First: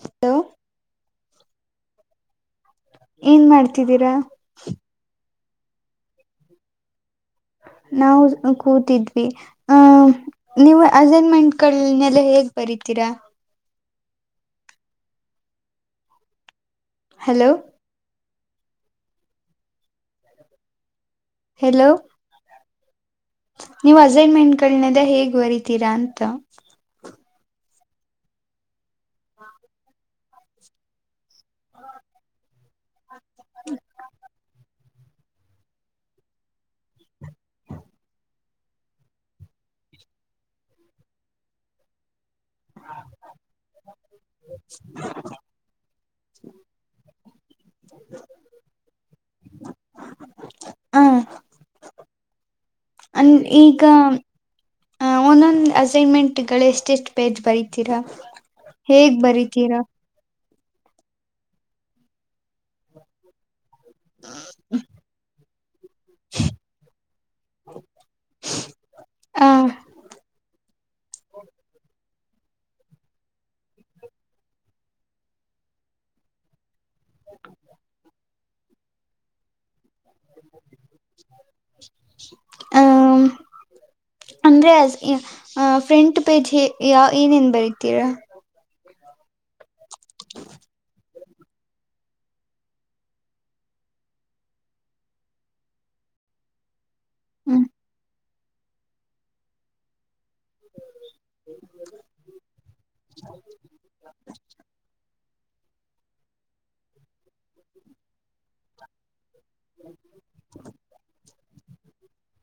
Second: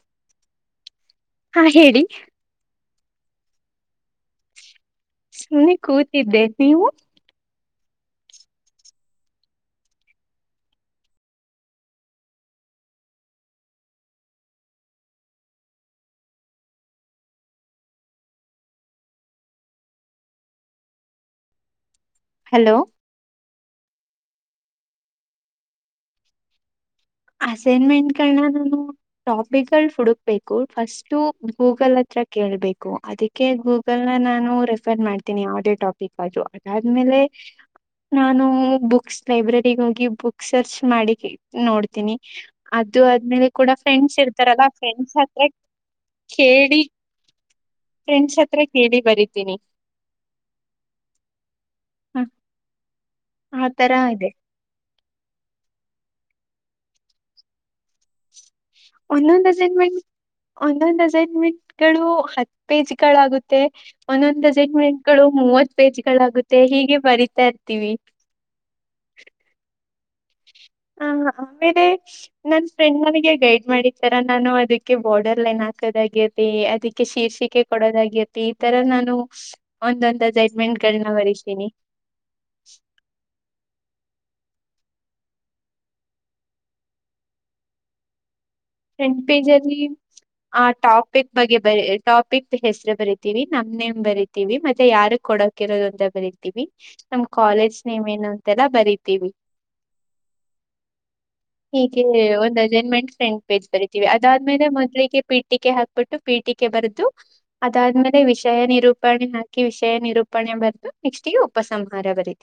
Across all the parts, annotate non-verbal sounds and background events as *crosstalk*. Hello ಹಾ ಹೇಳಿ ಏನ್ ಮಾಡ್ತಿದ್ದೀರಾ ಸುಮ್ನೆ ಕೂತಿದ್ದೆ ನೀವು ನಾವು ಕೂತಿದ್ವಿ ಆ ನೀವು ಅಸೈನ್ಮೆಂಟ್ ಕಗಳನೆಲ್ಲ ಹೇಗ್ ಬರೇ ರಿತೀರಾ ಹಲೋ ಹಲೋ ಹಲೋ ನೀವ್ ಅಸೈನ್ಮೆಂಟ್ಗಳನದ ಹೇಗ್ ಬರಿತೀರಾ ಅಂತ ಅಸೈನ್ಮೆಂಟ್ಗಳನ್ನ ನಾನು ಟಾಪಿಕ್ಗಳು ಹುಡುಕ್ಬೇಕು ಫಸ್ಟು ಗೂಗಲ್ ಹತ್ರ ಕೇಳ್ಬೇಕು ಅದಕ್ಕೆ ಗೂಗಲ್ ನ ನಾನು ರೆಫ ರಿಫರ್ ಮಾಡ್ತೀನಿ ಯಾವುದೇ ಟಾಪಿಕ್ ಅದುೂ ಅದುಮೇಲೆ ನಾನು ಬುಕ್ಸ್ ಲೈಬ್ರರಿಗ್ ಹೋಗಿ ಬುಕ್ ಸರ್ಚ್ ಮಾಡಿ *unintelligible* ನೋಡ್ತಿ ತ್ರೀನೆ ಅದು ಅದೂಮೇಲೆ ಕೂಡ ಫ್ರೆಂಡ್ಸ್ ಇರ್ತಾರಲ್ಲ ಫ್ರಂಡ್ಸ್ ಕೇಳಿ ಫ್ರೆಂಡ್ ಹತ್ರ ಕೇಳಿ ಬರತೀನಿ ಹ್ಮ್ ಹ್ಮ ಹ್ ಈಗ ಒಂದೊಂದು್ ಅಸೈನ್ಮೆಂಟ್ ಗಳು ಎಷ್ಟೆಷ್ಟು ಪೇಜ್ ಬರಿತೀರಾ ಹೇಗ್ ಬರಿತೀರಾ ಒಂದೊಂದು್ ಅಸೈನ್ಮೆಂಟ್ ಗಳು ಹತ್ ಪೇಜ್ ಗಳಾಗುತ್ತೆ ಒಂದು ಒಂದು ಅಸಿಗೆಮೆಂಟ್ಗಳು ಮೂವತ್ತು ಪೇಜ್ಗಳಾಗುತ್ತೆ ಹೀಗೆ ಬರಿತಾ ಇರ್ತೀವಿ ಆ ಹ ಆಮೇಲೆ ನಾನ್ ಫ್ರೆಂಡ್ ನನಿಗೆ ಗೈಡ್ ಮಾಡಾರ ನಾನು ಅದಕ್ಕೆ ಬಾರ್ಡರ್ ಲೈನ್ ಹಾಕೋದಾಗ್ಯ ಅದ *unintelligible* ಶೀರ್ಷಿಕೆ ಕೊಡೋದಾಗಿತಿ ಈ ತರ ನಾನು ಒಂದೊಂದ ಅಸಿಗೆಮೆಂಟ್ಗಳುನಾ ಬರತೀನಿ ಅಂದ್ರೆ ಫ್ರಂಟ್ ಪೇಜ್ ಯ ಏನೇನ್ ಬರಿೀತೀರಾ ಫ್ರೆಂಡ್ ಪೇಜ್ ಅಲ್ಲಿ ಆ ಟಾಪಿಕ್ ಬಗ್ಗೆ ಬರಿ ಟಾಪಿಕ್ ಹೆಸರು ಬರಿತೀವಿ ನಮ್ ನೇಮ್ ಬರಿತೀವಿ ಮತ್ತೆ ಯಾರೊ ಕೊಡಕಿರೋದು ಅಂತ ಬರೀತೀವಿ ನಮ್ ಹ್ಮ್ ಕಾಲೇಜ್ ನೇಮ್ ಏನು ಅಂತೆಲ್ಲ ಬರಿತೀವಿ ಹೀಗೆ ಒಂದ್ ಅಸಿಗೆಮೆಂಟ್ ಸೆಂಡ್ ಪೇಜ ಬತಿೀವಿ ಅದಾದ್ ಮೇಲೆ ಮಜಳಲಿಿಗೆ ಪಿಠ ಪಕೆ ಹಾಕ್ಬಿಟ್ಟು ಪಿಟಿಕೆ ಬರೆದು ಅದಾದ್ಮೇಲೆ ವಿಷಯ ನಿರೂಪಣೆ ಹಾ ವಿಷಯ ನಿರೂಪಣೆ ಬರ್ತು ನೆಕ್ಸ್ಟ್ ಗೂ ಉಪಸಂಹಾರ ಬರೀತು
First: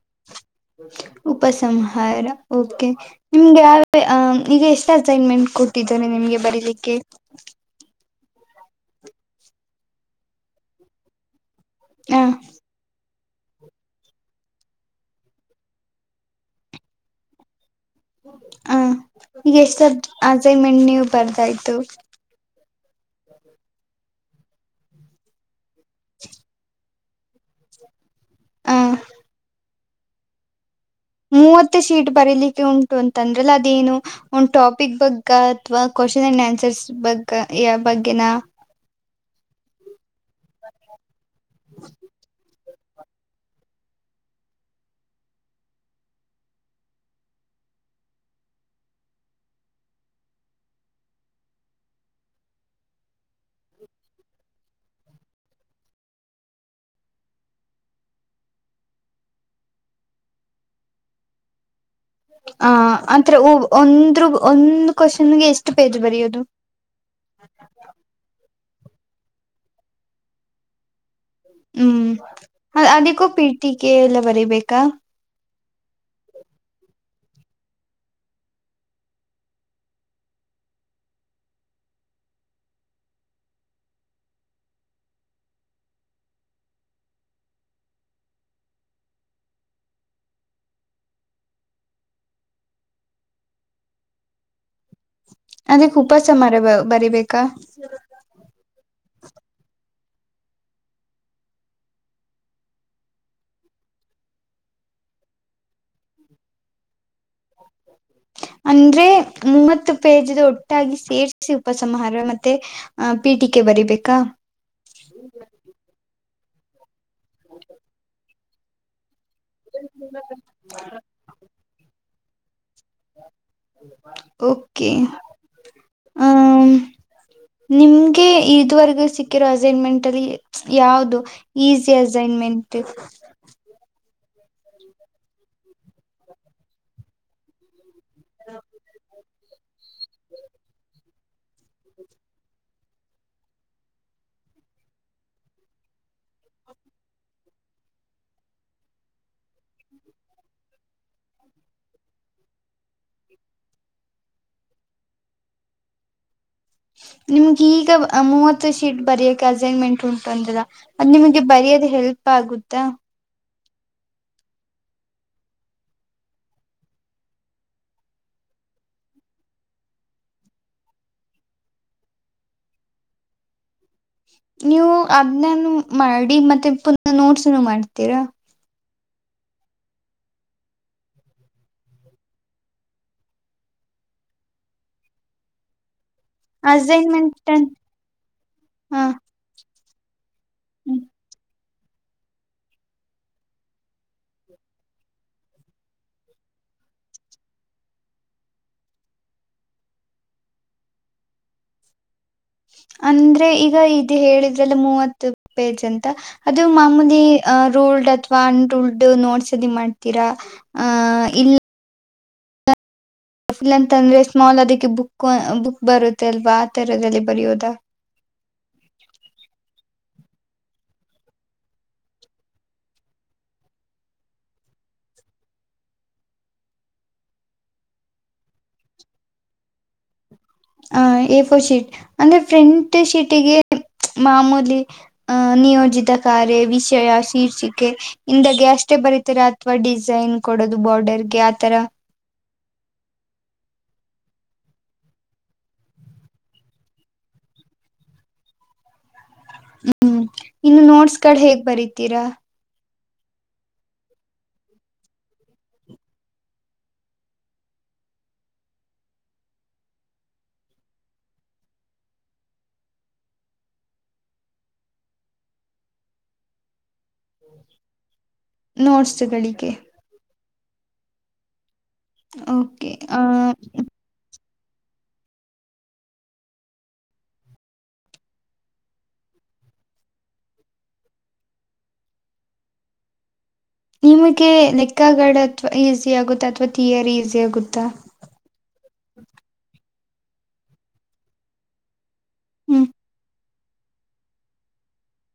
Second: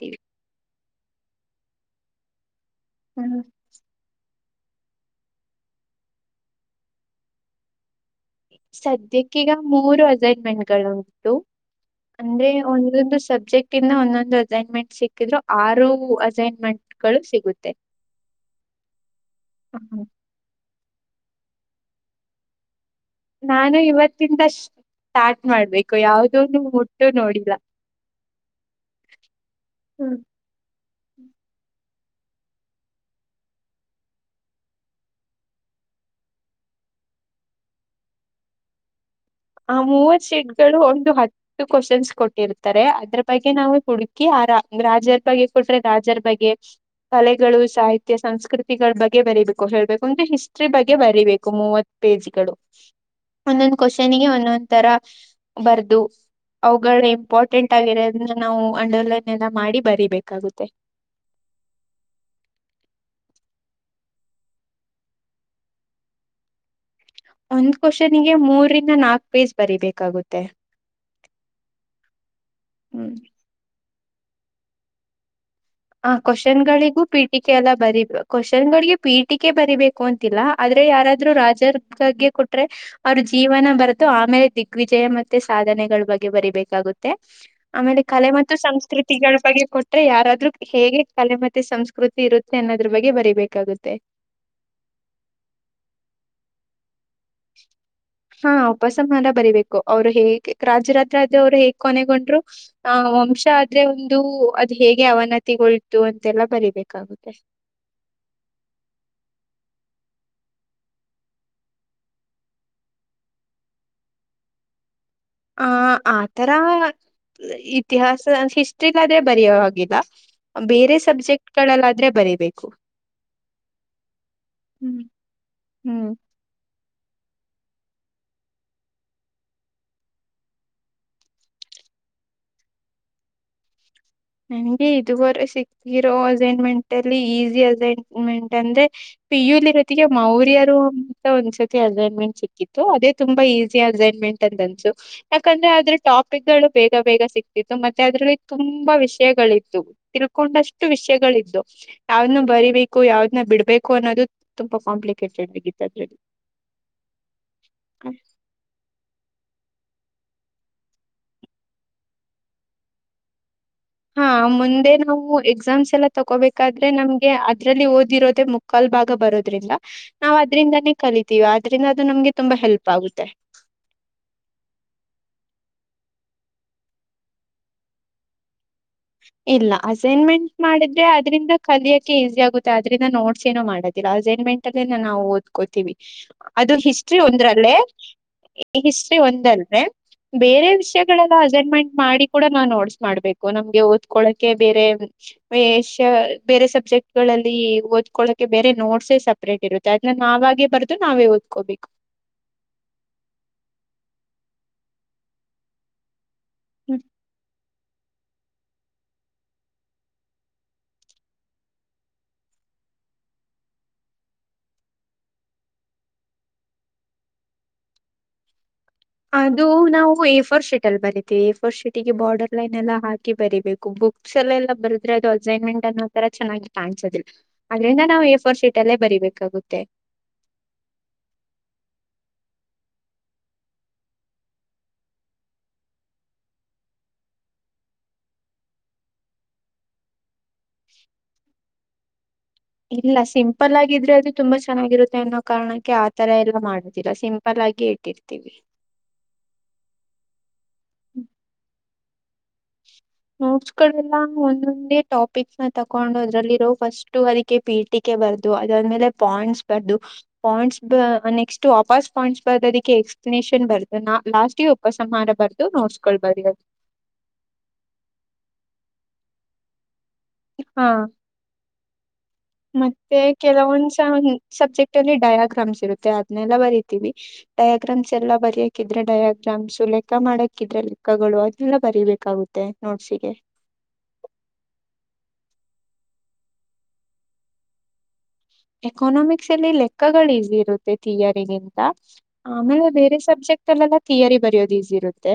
ಉಪಸಂಹಾರ ಓಕೆ ಹ್ಮ್ ನಿಮ್ಗೆ ಯ *unintelligible* ಈಗ ಎಷ್ಟ ಅಸೈನ್ಮೆಂಟ್ ಕೊಟ್ಟಿದ್ದನೆೆ ನಿಮ್ಗೆ ಬರೀಲಿಕ್ಕೆ ಸದ್ಯಕ್ಕೆ ಈಗ ಮೂರು ಅಸಿಗೆಮೆಂಟ್ಗಳು ಉಂಟು ಹ ಅಂದ್ರೆ ಒಂದೊಂದು ಸಬ್ಜೆಕ್ಟ್ ಇಂದ ಒಂದೊಂದು ಅಸೈನ್ಮೆಂಟ್ ಸಿಕ್ಕಿದ್ರು ಆರು ಅಸೈನ್ಮೆಂಟ್ಗಳು ಸಿಗುತ್ತೆ ಹ ಈಗ ಎಷ್ಟಾ ಹ್ಮ್ ಸಬ್ಜೆಕ್ಟ್ ಅಸೈನ್ಮೆಂಟ್ ನೀವು ಬರ್ದಾಯ್ತು ನಾನು ಇವತ್ತಿಂದ ಸ್ಟಾರ್ಟ್ ಮಾಡ್ಬೇಕು ಯಾವ್ದಂದು *unintelligible* ನೋಡಿಲ್ಲ ಹ ಹ್ಮ್ ಮೂತ್ತ ಶೀಟ್ ಬರಲಿಕ್ಕೆ ಉಂಟು ಅಂತ ಅಂದ್ರಅಲ್ಲ ಅದೇನು ಒನ್ ಟಾಪಿಕ್ ಬಗ್ ಅಥವಾ ಕೋಶನ್ *unintelligible* ಬಗ್ ಯ ಬಗ್ಗೆನಾ ಆ ಮೂವತ್ತು ಶೇಟ್ಗಳು ಒಂದು ಹತ್ತು ಕೋಶನ್ಸ್ ಕೊಟ್ಟಿರುತ್ತೆ ತಾರೆ ಅದ್ರ ಬಗ್ಗೆ ನಾವು ಹುಡುಕಿ ಆ ರಾಜರ ಬಗ್ಗೆ ಕೊಟ್ರೆ ರಾಜರ ಬಗ್ಗೆ ಕಲೆಗಳು ಸಾಹಿತ್ಯ ಸಂಸ್ಕೃತಿಗಳ ಬಗ್ಗೆ ಬರಿಬೇಕು ಹೇಳ್ಬೇಕು ಅಂದ್ರೆ ಹಿಸ್ಟ್ರಿ ಬಗ್ಗೆ ಬರಿಬೇಕು ಮೂವತ್ತು ಪೇಜ್ಗಳು ಒಂದೊಂದ್ ಕೋಶನ್ ಗೆ ಒಂದೊಂದ್ ತರ ಬರ್ದು ಅವುಗಳ ಇಂಪಾರ್ಟೆಂಟ್ ಆಗಿರೋದ್ರಿಂದ ನಾವು ಅಂಡರ್ ಲೈನ್ ಎಲ್ಲಾ ಮಾಡಿ ಬರಿಬೇಕಾಗುತ್ತೆ *unintelligible* ಆ ಅಂತರ್ ಒಂದ್ರ್ ಒಂದು ಕೋಶನ್ ಗೆ ಎಷ್ಟು ಪೇಜ್ ಬರೆಯೋದು *unintelligible* ಒಂದು ಕೋಶನ್ ಗೆ ಮೂರಿಂದ ನಾಕ್ ಪೇಜ್ ಬರಿಬೇಕಾಗುತ್ತೆ ಹೂಂ ಹ್ಮ್ ಅದಕ್ಕೂ ಪೀಟಿಕೆ ಎಲ್ಲಾ ಬರಿಬೇಕಾ ಆ ಕೋಶನ್ಗಳಿಗೂ ಪೀಟಿಕೆ ಎಲ್ಲ ಬರಿಬೇ ಕೋಶನ್ ಗಳಿಗೆ ಪೀಟಿಕೆ ಬರಿಬೇಕು ಅಂತಿಲ್ಲ ಅದ್ರ ಯಾರಾದ್ರೂ ರಾಜರ ಬಗ್ಗೆ ಕೊಟ್ರೆ ಅವ್ರ ಜೀವನ ಬರ್ದು ಆಮೇಲೆ ದಿಗ್ವಿಜಯ ಮತ್ತೆ ಸಾಧನ್ ನೆಗಳ ಬಗ್ಗೆ ಬರಿಬೇಕಾಗುತ್ತೆ ಆಮೇಲೆ ಕಲೆ ಮತ್ತು ಸಂಸ್ಕೃತಿಗಳ ಬಗ್ಗೆ ಕೊಟ್ರೆ ಯಾರದ್ರು ಹೇಗೆ ಕಲೆ ಮತ್ತೆ ಸಂಸ್ಕೃತಿ ಇರುತ್ತೆ ಅನ್ನೋದ್ರ ಬಗ್ಗೆ ಬರಿಬೇಕಾಗುತ್ತೆ ಅದಕ್ಕ ಉಪಸಂಹಾರ ಬಾ ಬರಿಬೇಕು ಹಾ ಉಪಸಂ ಸಂಹಾರ ಬರಿಬೇಕು ಅವ್ರು ಹೇಗೆ ರಾಜರಾತ್ ಆದ್ರೆ ಅವ್ರು ಹೇಗ್ ಕೊನೆಗೊಂಡ್ರು ಆ ವಂಶ ಆದ್ರೆ ಒಂದು ಅದು ಹೇಗೆ ಅವನತಿಗೊಳ್ತು ಅಂತೆಲ್ಲಾ ಬರಿಬೇಕಾಗುತ್ತೆ *unintelligible* ಅಂದ್ರೆ ಮೂವತ್ತು ಪೇಜ್ದು ಒಟ್ಟಾಗಿ ಸೇರಿಸಿ ಉಪಸಂಹಾರ ಮತ್ತೆ ಪೀಟಿಕೆ ಬರಿಬೇಕಾ ಆ ಆತರ ಇತಿಹಾಸ ಹಿಸ್ಟ್ರಿ ಅದ್ರೆ ಬರಿಯೋ ಹಾಗಿಲ್ಲ ಬೇರೆ ಸಬ್ಜೆಕ್ಟ್ ಗಳಲ್ಲಾದ್ರೆ ಬರಿಬೇಕು ಓಕೆ ಹ್ಮ್ ಹ್ಮ್ ನಿಮ್ಗೆ ಇದುವರೆಗೂ ಸಿಕ್ಕಿರೋ ಅಸೈನ್ ಮೆಂಟ್ ಅಲ್ಲಿ ಯಾವುದು ಈಜಿ ಅಸೈನ್ ಮೆಂಟ್ ತ್ತೆ *unintelligible* ನಂಗೆ ಇದುವರೆ ಸಿಕ್ಕಿರೋ ಅಸೈನ್ ಮೆಂಟ್ ಅಲ್ಲಿ ಈಸಿ ಅಸೈನ್ ಮೆಂಟ್ ಅಂದ್ರೆ ಪಿಯು ಲಿ ಜೊತಿಗೆ ಮೌರ್ಯರು ಅಂತ ಒಂದ್ಸತಿ ಅಸೈನ್ಮೆಂಟ್ ಸಿಕ್ಕಿತ್ತು ಅದೇ ತುಂಬಾ ಈಸಿ ಅಸೈನ್ಮೆಂಟ್ ಅಂತಂದ್ರ್ ಟ್ಸ್ ಯಾಕಂದ್ರೆ ಅದ್ರ ಟಾಪಿಕ್ ಗಳು ಬೇಗ ಬೇಗ ಸಿಕ್ತಿತ್ತು ಮತ್ತೆ ಅದ್ರಲ್ಲಿ ತುಂಬಾ ವಿಷ ಯಗಳಿತ್ತು ತಿಳ್ಕೊಂಡಷ್ಟು ವಿಷಯಗಳಿದ್ದು ಯಾವ್ನ ಬರಿಬೇಕು ಯಾವದನ್ ಬಿಡ್ಬೇಕು ಅನ್ನೋದು ತುಂಬಾ ಕಾಂಪ್ಲಿಕೇಟೆಡ್ ನೀವು ಇದ್ದಾಗಲ್ಲೆ ನಿಮ್ಗ ಈಗ ಮೂವತ್ತು ಶೀಟ್ ಬರಕ್ ಅಸೈನ್ಮೆಂಟ್ ಉಂಟು ಅಂದಿಲ್ಲ ನಿಮಗೆ ಬರಿಯೋದು ಹೆಲ್ಪ್ ಆಗುತ್ತಾ ಹಾ ಮುಂದೆ ನಾವು ಎಕ್ಸಾಮ್ಸ್ ಎಲ್ಲಾ ತಗೋಬೇಕಾದ್ರೆ ನಮಗೆ ಅದ್ರಲ್ಲಿ ಓದಿರೋದೆ ಮುಕ್ಕಾಲ್ ಭಾಗ ಬರೋದ್ರಿಂದ ನಾವು ಅದ್ರಿಂದಾನೇ ಕಲಿತೀವಿ ಆದ್ರಿಂದ ಅದು ನಮ್ಗೆ ತುಂಬಾ ಹೆಲ್ಪ್ ಆಗುತ್ತೆ. ಹ *unintelligible* ನೀವು ಅದನ್ನನ್ನು ಮಾಡಿ ಮತ್ತೆ ಪುನಃ ನೋಟ್ಸನು ಮಾಡ್ತೀರಾ. ಇಲ್ಲ ಅಸೈನ್ಮೆಂಟ್ ಮಾಡಿದ್ರೆ ಅದ್ರಿಂದ ಕಲಿಯಕ್ಕೆೆ ಈಸಿ ಆಗುತ್ತೆ ಅದ್ರಿಂದ ನೋಟ್ಸ್ ಏನೋ ಮಾಡಲ್ ಅಸೈನ್ ಮೆಂಟ್ ಅಲ್ಲಿ ನಾವು ಓದ್ಕೋತೀವಿ ಅದು ಹಿಸ್ಟ್ರಿ ಅಸೈನ್ಮೆಂಟ್ ಒಂದ್ರಲ್ಲೇ ಹ ಹಿಸ್ಟ್ರಿ ಒಂದ್ರಲ್ಲೇ ಬೇರೆ ವಿಷಯಗಳೆಲ್ಲ ಅಸೈನ್ಮೆಂಟ್ ಮಾಡಿ ಕೂಡ ನಾವು ನೋಟ್ಸ್ ಮಾಡ್ಬೇಕು ನಮ್ ಓದ್ಕೊಳ್ಳಕ್ಕೆ ಬೇರೆ ವಿಷಯ ಬೇರೆ ಸಬ್ಜೆಕ್ಟ್ಗಳಲ್ಲಿ ಓದ್ಕೊಳ್ಳಕ್ಕೆ ಬೇರೆ ನೋಟ್ಸೇ ಸಪ್ರೇಟ್ ಇರುತ್ತೆ ಅದನ್ನ ನಾವಾಗೇ ಬರ್ದು ನಾವೇ ಓದ್ಕೋಬೇಕು ಅಂದ್ರೆ ಈಗ ಇದು ಹೇಳಿದ್ರಲ್ಲ ಮೂವತ್ತು ಪೇಜ್ ಅಂತ ಅದು ಮಾಮೂಲಿ ಆ ರೂಲ್ಡ್ ಅಥವಾ ಅನ್ ರೂಲ್ಡ್ ನೋಟ್ಸ್ ಅದು ಮಾಡ್ತೀರಾ ಅಹ ಇಲ್ಲ್ ಪುಲ್ ಅಂತ ಅಂದ್ರೆ ಸ್ಮಾಲ್ ಅದಕ್ಕೆ ಬುಕ್ ಬುಕ್ ಬರುತ್ತೆ ಅಲ್ವಾ ಆತರದಲ್ಲಿ ಬರೆಯೋದಾ *unintelligible* ಅದು ನಾವು ಎ ಫೋರ್ ಶೀಟ್ ಅಲ್ಲಿ ಬರಿತೀವಿ ಎ ಪೋರ್ ಶೀಟ್ ಗೆ ಬಾರ್ಡರ್ ಲೈನ್ ಎಲ್ಲಾ ಹಾಕಿ ಬರಿಬೇಕು ಬುಕ್ಸ್ ಎಲ್ಲೆಲ್ಲಾ ಬರೆದ್ರೆ ಅದು ಅಸೈನ್ಮೆಂಟ್ ಅನ್ನೋ ತರ ಚೆನ್ನಾಗಿ ಕಾಣಸೋದಿಲ್ಲ ಅದ್ರಿಂದ ನಾವು ಎ ಫೋರ್ ಶೀಟ್ ಅಲ್ಲೇ ಬರಿಬೇಕಾಗುತ್ತೆ. ಹ ಎಫೋರ್ ಶೀಟ್ ಅಂದ್ರೆ ಫ್ರೆಂಟ್ ಶೀಟಿಗೆ ಮಾಮೂಲಿ ಹ ನಿಯೋಜಿತ ಕಾರ್ಯ ವಿಷಯ ಶೀರ್ಷಿಕೆ ಇಂದಾಗ ಅಷ್ಟೇ ಬರಿತ್ತೀರ ಅಥವಾ ಡಿಸೈನ್ ಕೊಡೋದು ಬಾರ್ಡರ್ ಗೆ ಆತರ ಇಲ್ಲ ಸಿಂಪಲ್ ಆಗಿದ್ರೆ ಅದು ತುಂಬಾ ಚೆನ್ನಾಗಿರುತ್ತೆ ಅನ್ನೋ ಕಾರಣಕ್ಕೆ ಆತರ ಎಲ್ಲಾ ಮಾಡೋದಿಲ್ಲ. ಸಿಂಪಲ್ ಆಗ ಹಾಗೆ ಇಟ್ಟಿರ್ತೀವಿ. *inaudible* ತಿರಾ, ನೋಟ್ಸ್ ಗಳೆಲ್ಲ ಒಂದೊಂದೇ ಟಾಪಿಕ್ ನ ತಕೊಂಡು ಅದ್ರಲ್ಲಿರೋ ಫಸ್ಟ್ ಅದಕ್ಕೆ ಪೀಟಿಕೆ, ಅದಾದ್ಮೇಲೆ ಪಾಯಿಂಟ್ಸ್ ಬರ್ದು. ಪಾಯಿಂಟ್ಸ್ ನೆಕ್ಸ್ಟ್ ವಾಪಸ್ ಪಾಯಿಂಟ್ಸ್ ಬರ್ ಅದಕ್ಕೆ ನೇಷನ್ ಬರ್ದು ಲಾಸ್ಟ್ ಉಪಸಂಹಾರ ಬರ್ದು ನೋಡ್ಸ್ಕೊಳ್ ಬರಿಯದು. ಹ್ಮ. ನೋಟ್ಸ್ಗಳಿಗೆ. ಹಾ ಓಕೆ ಮತ್ತೆ ಆ ಕೆಲವೊಂದಸ ಸಬ್ಜೆಕ್ಟ್ ಅಲ್ಲಿ ಡಯಾಗ್ರಾಮ್ಸ್ ಇರುತ್ತೆ ಅದ್ನೆಲ್ಲ ಬರಿತೀವಿ. ಡಯಾಗ್ರಾಮ್ಸ್ ಎಲ್ಲ ಬರಿಯಾಕಿದ್ರೆ ಡಯಾ ಶಾಮ್ಸು ಲೆಕ್ಕ ಮಾಡಕ್ಕಿದ್ರೆ ಲೆಕ್ಕಗಳು ಅದೆಲ್ಲ ಬರಿಬೇಕಾಗುತ್ತೆ ನೋಟ್ಸ್ಗೆ. ನಿಮಗೆ ಲೆಕ್ಕಾಗಾಡ ಅಥವಾ ಈಸಿ ಆಗುತ್ತಾ, ಅಥವಾ ಥಿಯರಿ ಈಸಿ ಆಗುತ್ತಾ. ಎಕನಾಮಿಕ್ಸ್ ಅಲ್ಲಿ ಲೆಕ್ಕಗಳು ಈಸಿ ಇರುತ್ತೆ. ಥಿಯರಿಗಿಂತ, ಹ್ಮ್ ಆಮೇಲೆ ಬೇರೆ ಸಬ್ಜೆಕ್ಟ್ ಅಲ್ಲೆಲ್ಲ ಥಿಯರಿ ಬರಯೋದು ಈಸಿ ಇರುತ್ತೆ.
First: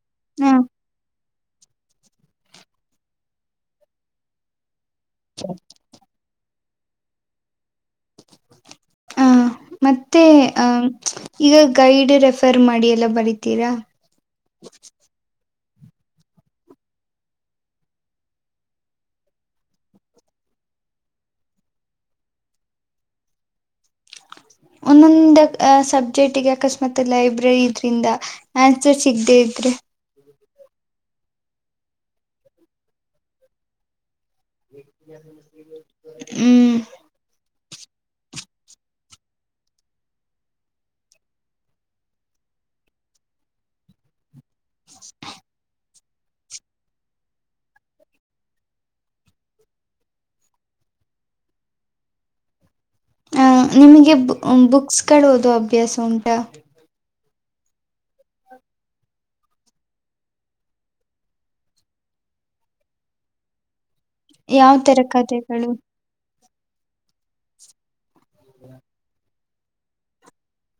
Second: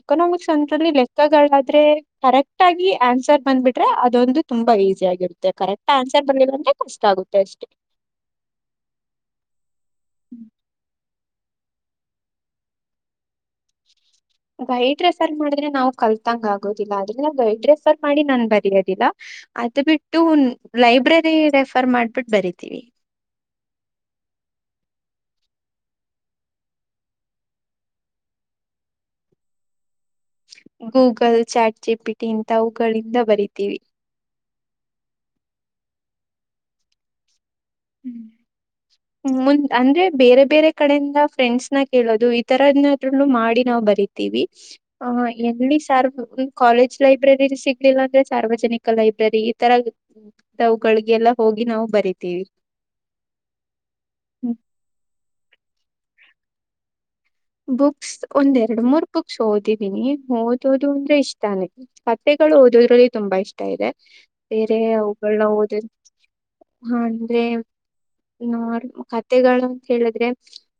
ಎಕನಾಮಿಕ್ಸ್ ಹಾ ಅಂದ್ರಲ್ಲಿ, ಲೆಕ್ಕಗಳಾದ್ರೆ ಕರೆಕ್ಟ್ ಆಗಿ ಆನ್ಸರ್ ಬಂದ್ಬಿಟ್ರೆ ಅದೊಂದು ತುಂಬಾ ಈ ಸಿ ಆಗಿರುತ್ತೆ ಕರೆಕ್ಟ್ ಆನ್ಸರ್ ಬರ್ರಂದ್ರ ಕಷ್ಟ ಆಗುತ್ತೆ ಅಷ್ಟೇ. ಹ ಮತ್ತೆ ಆ, ಈಗ ಗೈಡ್ ರೆಫರ್ ಮಾಡಿ ಎಲ್ಲ ಬರಿತೀರಾ. ಗೈಡ ರೆಫರ್ ಮಾಡ ದ್ರೆ ನಾವು ಕಲ್ತಾಂಗ ಆಗೋದಿಲ್ಲ. ಆದ್ರೆ ನಾವು ಗೈಡ್ ರೆಫರ್ ಮಾಡಿ ನಾನ್ ಬರೆಯೋದಿಲ್ಲ. ಅದು ಬಿಟ್ಟು, ಲೈಬ್ರರಿ ರೆಫರ್ ಮಾಡ್ಬಿಟ್ಟು ಬರಿತೀವಿ. *inaudible* ಒಂದೊಂದ ಸಬ್ಜೆಕ್ಟ್ಗೆ ಅಕಸ್ಮಾತ್ ಲೈಬ್ರರಿ ಇದ್ರಿಂದ ಆನ್ಸರ್ ಸಿಗದೆೇ ದ್ರೆ, ಗೂಗಲ್ ಚಾಟ್ ಚಾರ್ಟ್ ಜಿಪಿಟಿ ಇಥವುಗಳಿಂದ ಬರಿತೀವಿ. ಹ್ಮ್. *inaudible* ಹ್ಮ ಮುಂದ್ ಅಂದ್ರೆ ಬೇರೆ ಬೇರೆ ಕಡೆಯಿಂದ ಫ್ರೆಂಡ್ಸ್ನ ಕೇಳೋದು ಈತರನಾದ್ರಲ್ಲೂ ಮಾಡಿ ನಾವ್ ಬರಿತೀವಿ. ಹ ಎಲ್ಲಿ ಸಾರ್ ಕಾಲೇಜ್ ಲೈಬ್ರರಿ ಸಿಗ್ಲಿಲ್ಲ ಅಂದ್ರೆ, ಸಾರ್ವಜನಿಕ ಲೈಬ್ರರಿ ಈ ತರ, ಅವುಗಳಿಗೆ ಎಲ್ಲ ಹೋಗಿ ನಾವು ಬರಿತೀವಿ. ಹ ನಿಮಗೆ ಹ್ಮ್ ಬುಕ್ಸ್ಗಳು ಓದೋ ಅಭ್ಯಾಸ ಉಂಟಾ, ಬುಕ್ಸ್ ಒಂದ್ ಎರಡ್ ಮೂರ್ ಬುಕ್ಸ್ ಓದಿದಿನಿ ಓದೋದು ಅಂದ್ರೆ ಇಷ್ಟನ ಮತ್ತೆ ಗಳು ಓದೋದ್ರಲ್ಲಿ ತುಂಬಾ ಇಷ್ಟ ಇದೆ. ಯಾವ ಬೇರೆ ತರ ಅವುಗಳನ್ನ ಕಥೆಗಳು ಓದ ಹಾ ಅಂದ್ರೆ ನ ಕಥೆಗಳನಾ ಕೇಳಿದ್ರೇ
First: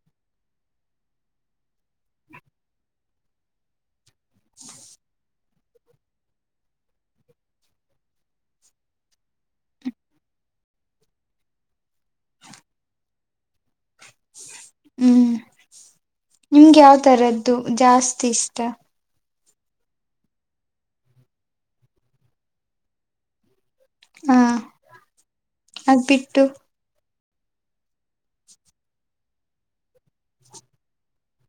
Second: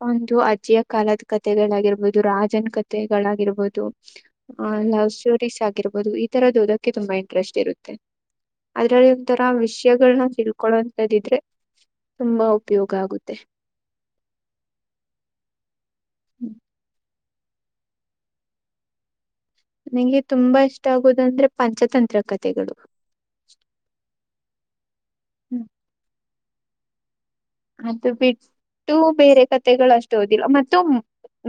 ಒಂದು ಅಜ್ಜಿಯ ಕಾಲದ, ಕತೆೆಗಳಾಗಿರ್ಬಹುದು, ರಾಜನ್ ಕತೆೆಗಳಾಗಿರ್ಬಹುದು, ಲವ್ ಸ್ಟೋರಿ, ಕ್ಟ ಆಗಿರಬಹುದು ಈ ತರದ ಓದಕ್ಕೆ ತುಂಬಾ ಇಂಟ್ರೆಸ್ಟ್ ಇರುತ್ತೆ. ಅದ್ರಲ್ಲಿ ಒಂಥರ ವಿಷ್ಯಗಳನ್ನ ತಿಳ್ಕೊಳೋಂತದ್ದಿದ್ರೆ, ತುಂಬಾ ಉಪಯೋಗ ಆಗುತ್ತೆ. *inaudible* ಹ್ಮ್ ನಿಮ್ಗೆ ಯಾವ ತರದ್ದು ಜಾಸ್ತಿ ಇಷ್ಟ. ನನಗೆ ತುಂಬಾ ಇಷ್ಟ ಆಗೋದಂದ್ರೆ ಪಂಚತಂತ್ರ ಕಥೆಗಳು. ಹಾ ಹ್ಮ್ ಅದ್ಬಿಟ್ಟು. ಅದು ಬಿಟ್ಟು ಬೇರೆ ಕತೆಗಳು ಅಷ್ಟು ಓದಿಲ್ಲ. ಮತ್ತು,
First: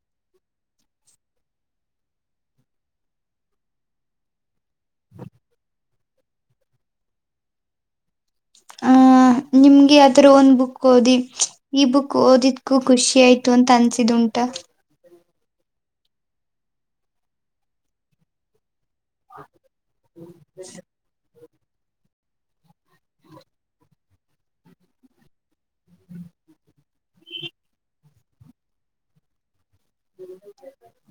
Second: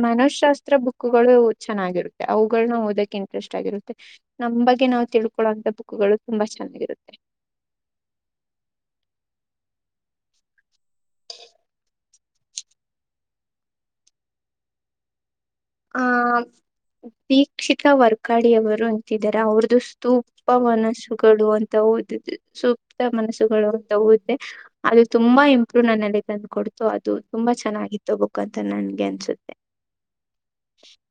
ಮನೋಶಶಾಸ್ತ್ರ ಬುಕ್ಗಳು ಚೆನ್ನಾಗಿರುತ್ತೆ. ಅವುಗಳನ್ನ ಓದಕ್ಕೆ ಇಂಟ್ರೆಸ್ಟ್ ಆಗಿರುತ್ತೆ. ನಮ್ಮ, ನಾವು ತಿಳ್ಕೊಳ್ಳುವಂತ ಬುಕ್ಗಳು ತುಂಬಾ ಚೆನ್ನಾಗಿರುತ್ತೆ. ಹಾ, ನಿಮ್ಗೆ ಅದ್ರ ಬುಕ್ ಓದಿ ಈ ಬುಕ್ ಓದಿದ್ಕೂ ಖುಷಿ ಆಯ್ತು ಅಂತ ಅನ್ಸಿದ್ ಉಂಟ. ಊಟ *unintelligible* ಆ ಟೀಕ್ಷಿತ ವರ್ಕಾಡಿಯವರು ತಿದ್ದಾರೆ ಅವ್ರದದುು ಸ್ತುಪ ಮನಸ್ಸುಗಳು ಅಂತ ಓದ *unintelligible* ಸೂಕ್ತ ಮನಸ್ಸುಗಳು ತಗೋಳತೇ ಅದು ತುಂಬಾ ಇಮ್ *unintelligible* ರು ನನ್ನಲ್ಲಿ ತಂದು ಕೊಡ್ತು ಅದು ತುಂಬಾ ಚೆನ್ನಾಗಿತ್ತು ಬುಕ್ ಅಂತ ನನ್ಗೆ ಅನ್ಸುತ್ತೆ.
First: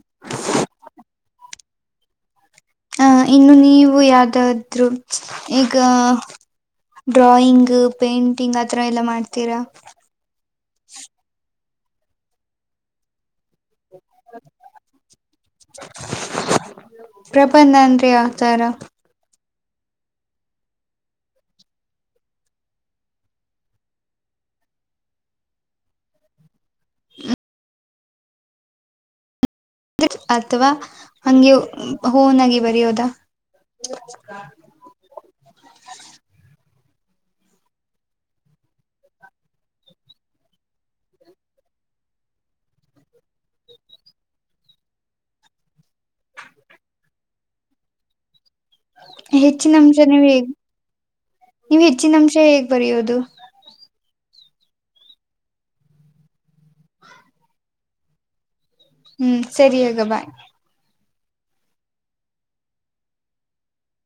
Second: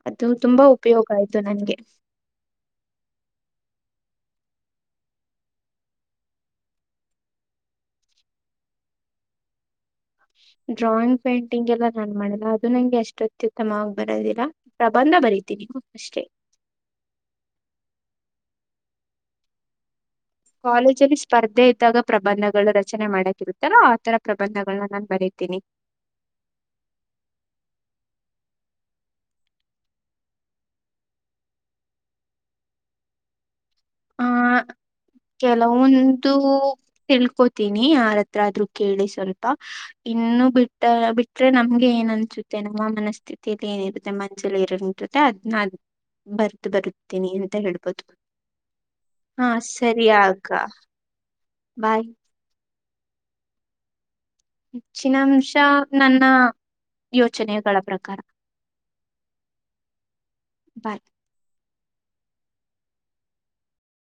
ಅದು ತುಂಬಾ ಉಪಯೋಗ ಆಯ್ತು ನನ್ಗೆ ಅಹ ಇನ್ನು ನೀವು ಯಾವ್ದಾದ್ರು ಈಗ ಡ್ರಾಯಿಂಗ್ ಪೇಂಟಿಂಗ್ ಆತರ ಎಲ್ಲ ಮಾಡ್ತೀರಾ. ಡ್ರಾಯಿಂಗ್ ಪೇಂಟಿಂಗ್ ಎಲ್ಲ ನಾನ್ ಮಾಡಿಲ್ಲ ಅದು ನಂಗೆ ಎಷ್ಟೊ ಅತ್ಯುತ್ತಮವಾಗಿ ಬರದಿಲ್ಲ ಪ್ರಬಂಧ ಬರೀತೀನಿ ಅಷ್ಟೆ ತರ *unintelligible* ಕಾಲೇಜಲ್ಲಿ ಸ್ಪರ್ಧೆ ಇದ್ದಾಗ ಪ್ರಬಂಧಗಳು ರಚನೆ ಮಾಡಕಿರುತ್ತಲ್ಲ ಆತರ ಪ್ರಬಂಧಗಳನ್ನ ನಾನ್ ಬರೀ ತಿನಿ *inaudible* *inaudible* ತ್ರಿಚ್ ಅಥವಾ ಹಂಗೆ ಹೂನಗೆ ಬರಯೋದಾ ಆ ಕೆಲವೊಂದು ತಿಳ್ಕೋತೀನಿ ಯಾರತ್ರ ಆದ್ರು ಕೇಳಿ ಸ್ವಲ್ಪ ಇನ್ನು ಬಿಟ್ಟ ಬಿಟ್ರೆ ನಮ್ಗೆ ಏನ ಅನ್ಸುತ್ತೆ ನಮ್ಮ ಮನಸ್ಥಿತತಿಲ್ಲಿ ಏನಿರುತ್ತೆ ಮನ್ಜಲಿ ಇರೋನ ಜೋತೆ ಅದ್ನ ಅ ಬರ್ತ ಬದ್ಕತೀನಿ ಅಂತ ಹೇಳ್ಬೋದು. ಹಾ ಹೆಚ್ಚಿನ ಅಂಶ ಹೇಗ್ ಸರಿಯಾಕ್ಕಾ ನೀವು ಹೆಚ್ಚಿನ ಅಂಶ ಹೇಗ್ ಬರೆಯೋದು ಹೆಚ್ಚಿನ ಅಂಶ ನನ್ನ ಯೋಚನೆಗಳ ಪ್ರಕಾರ ಹ್ಮ್ ಸರಿಯಗ ಬಾಯ್ ಬಾಯ್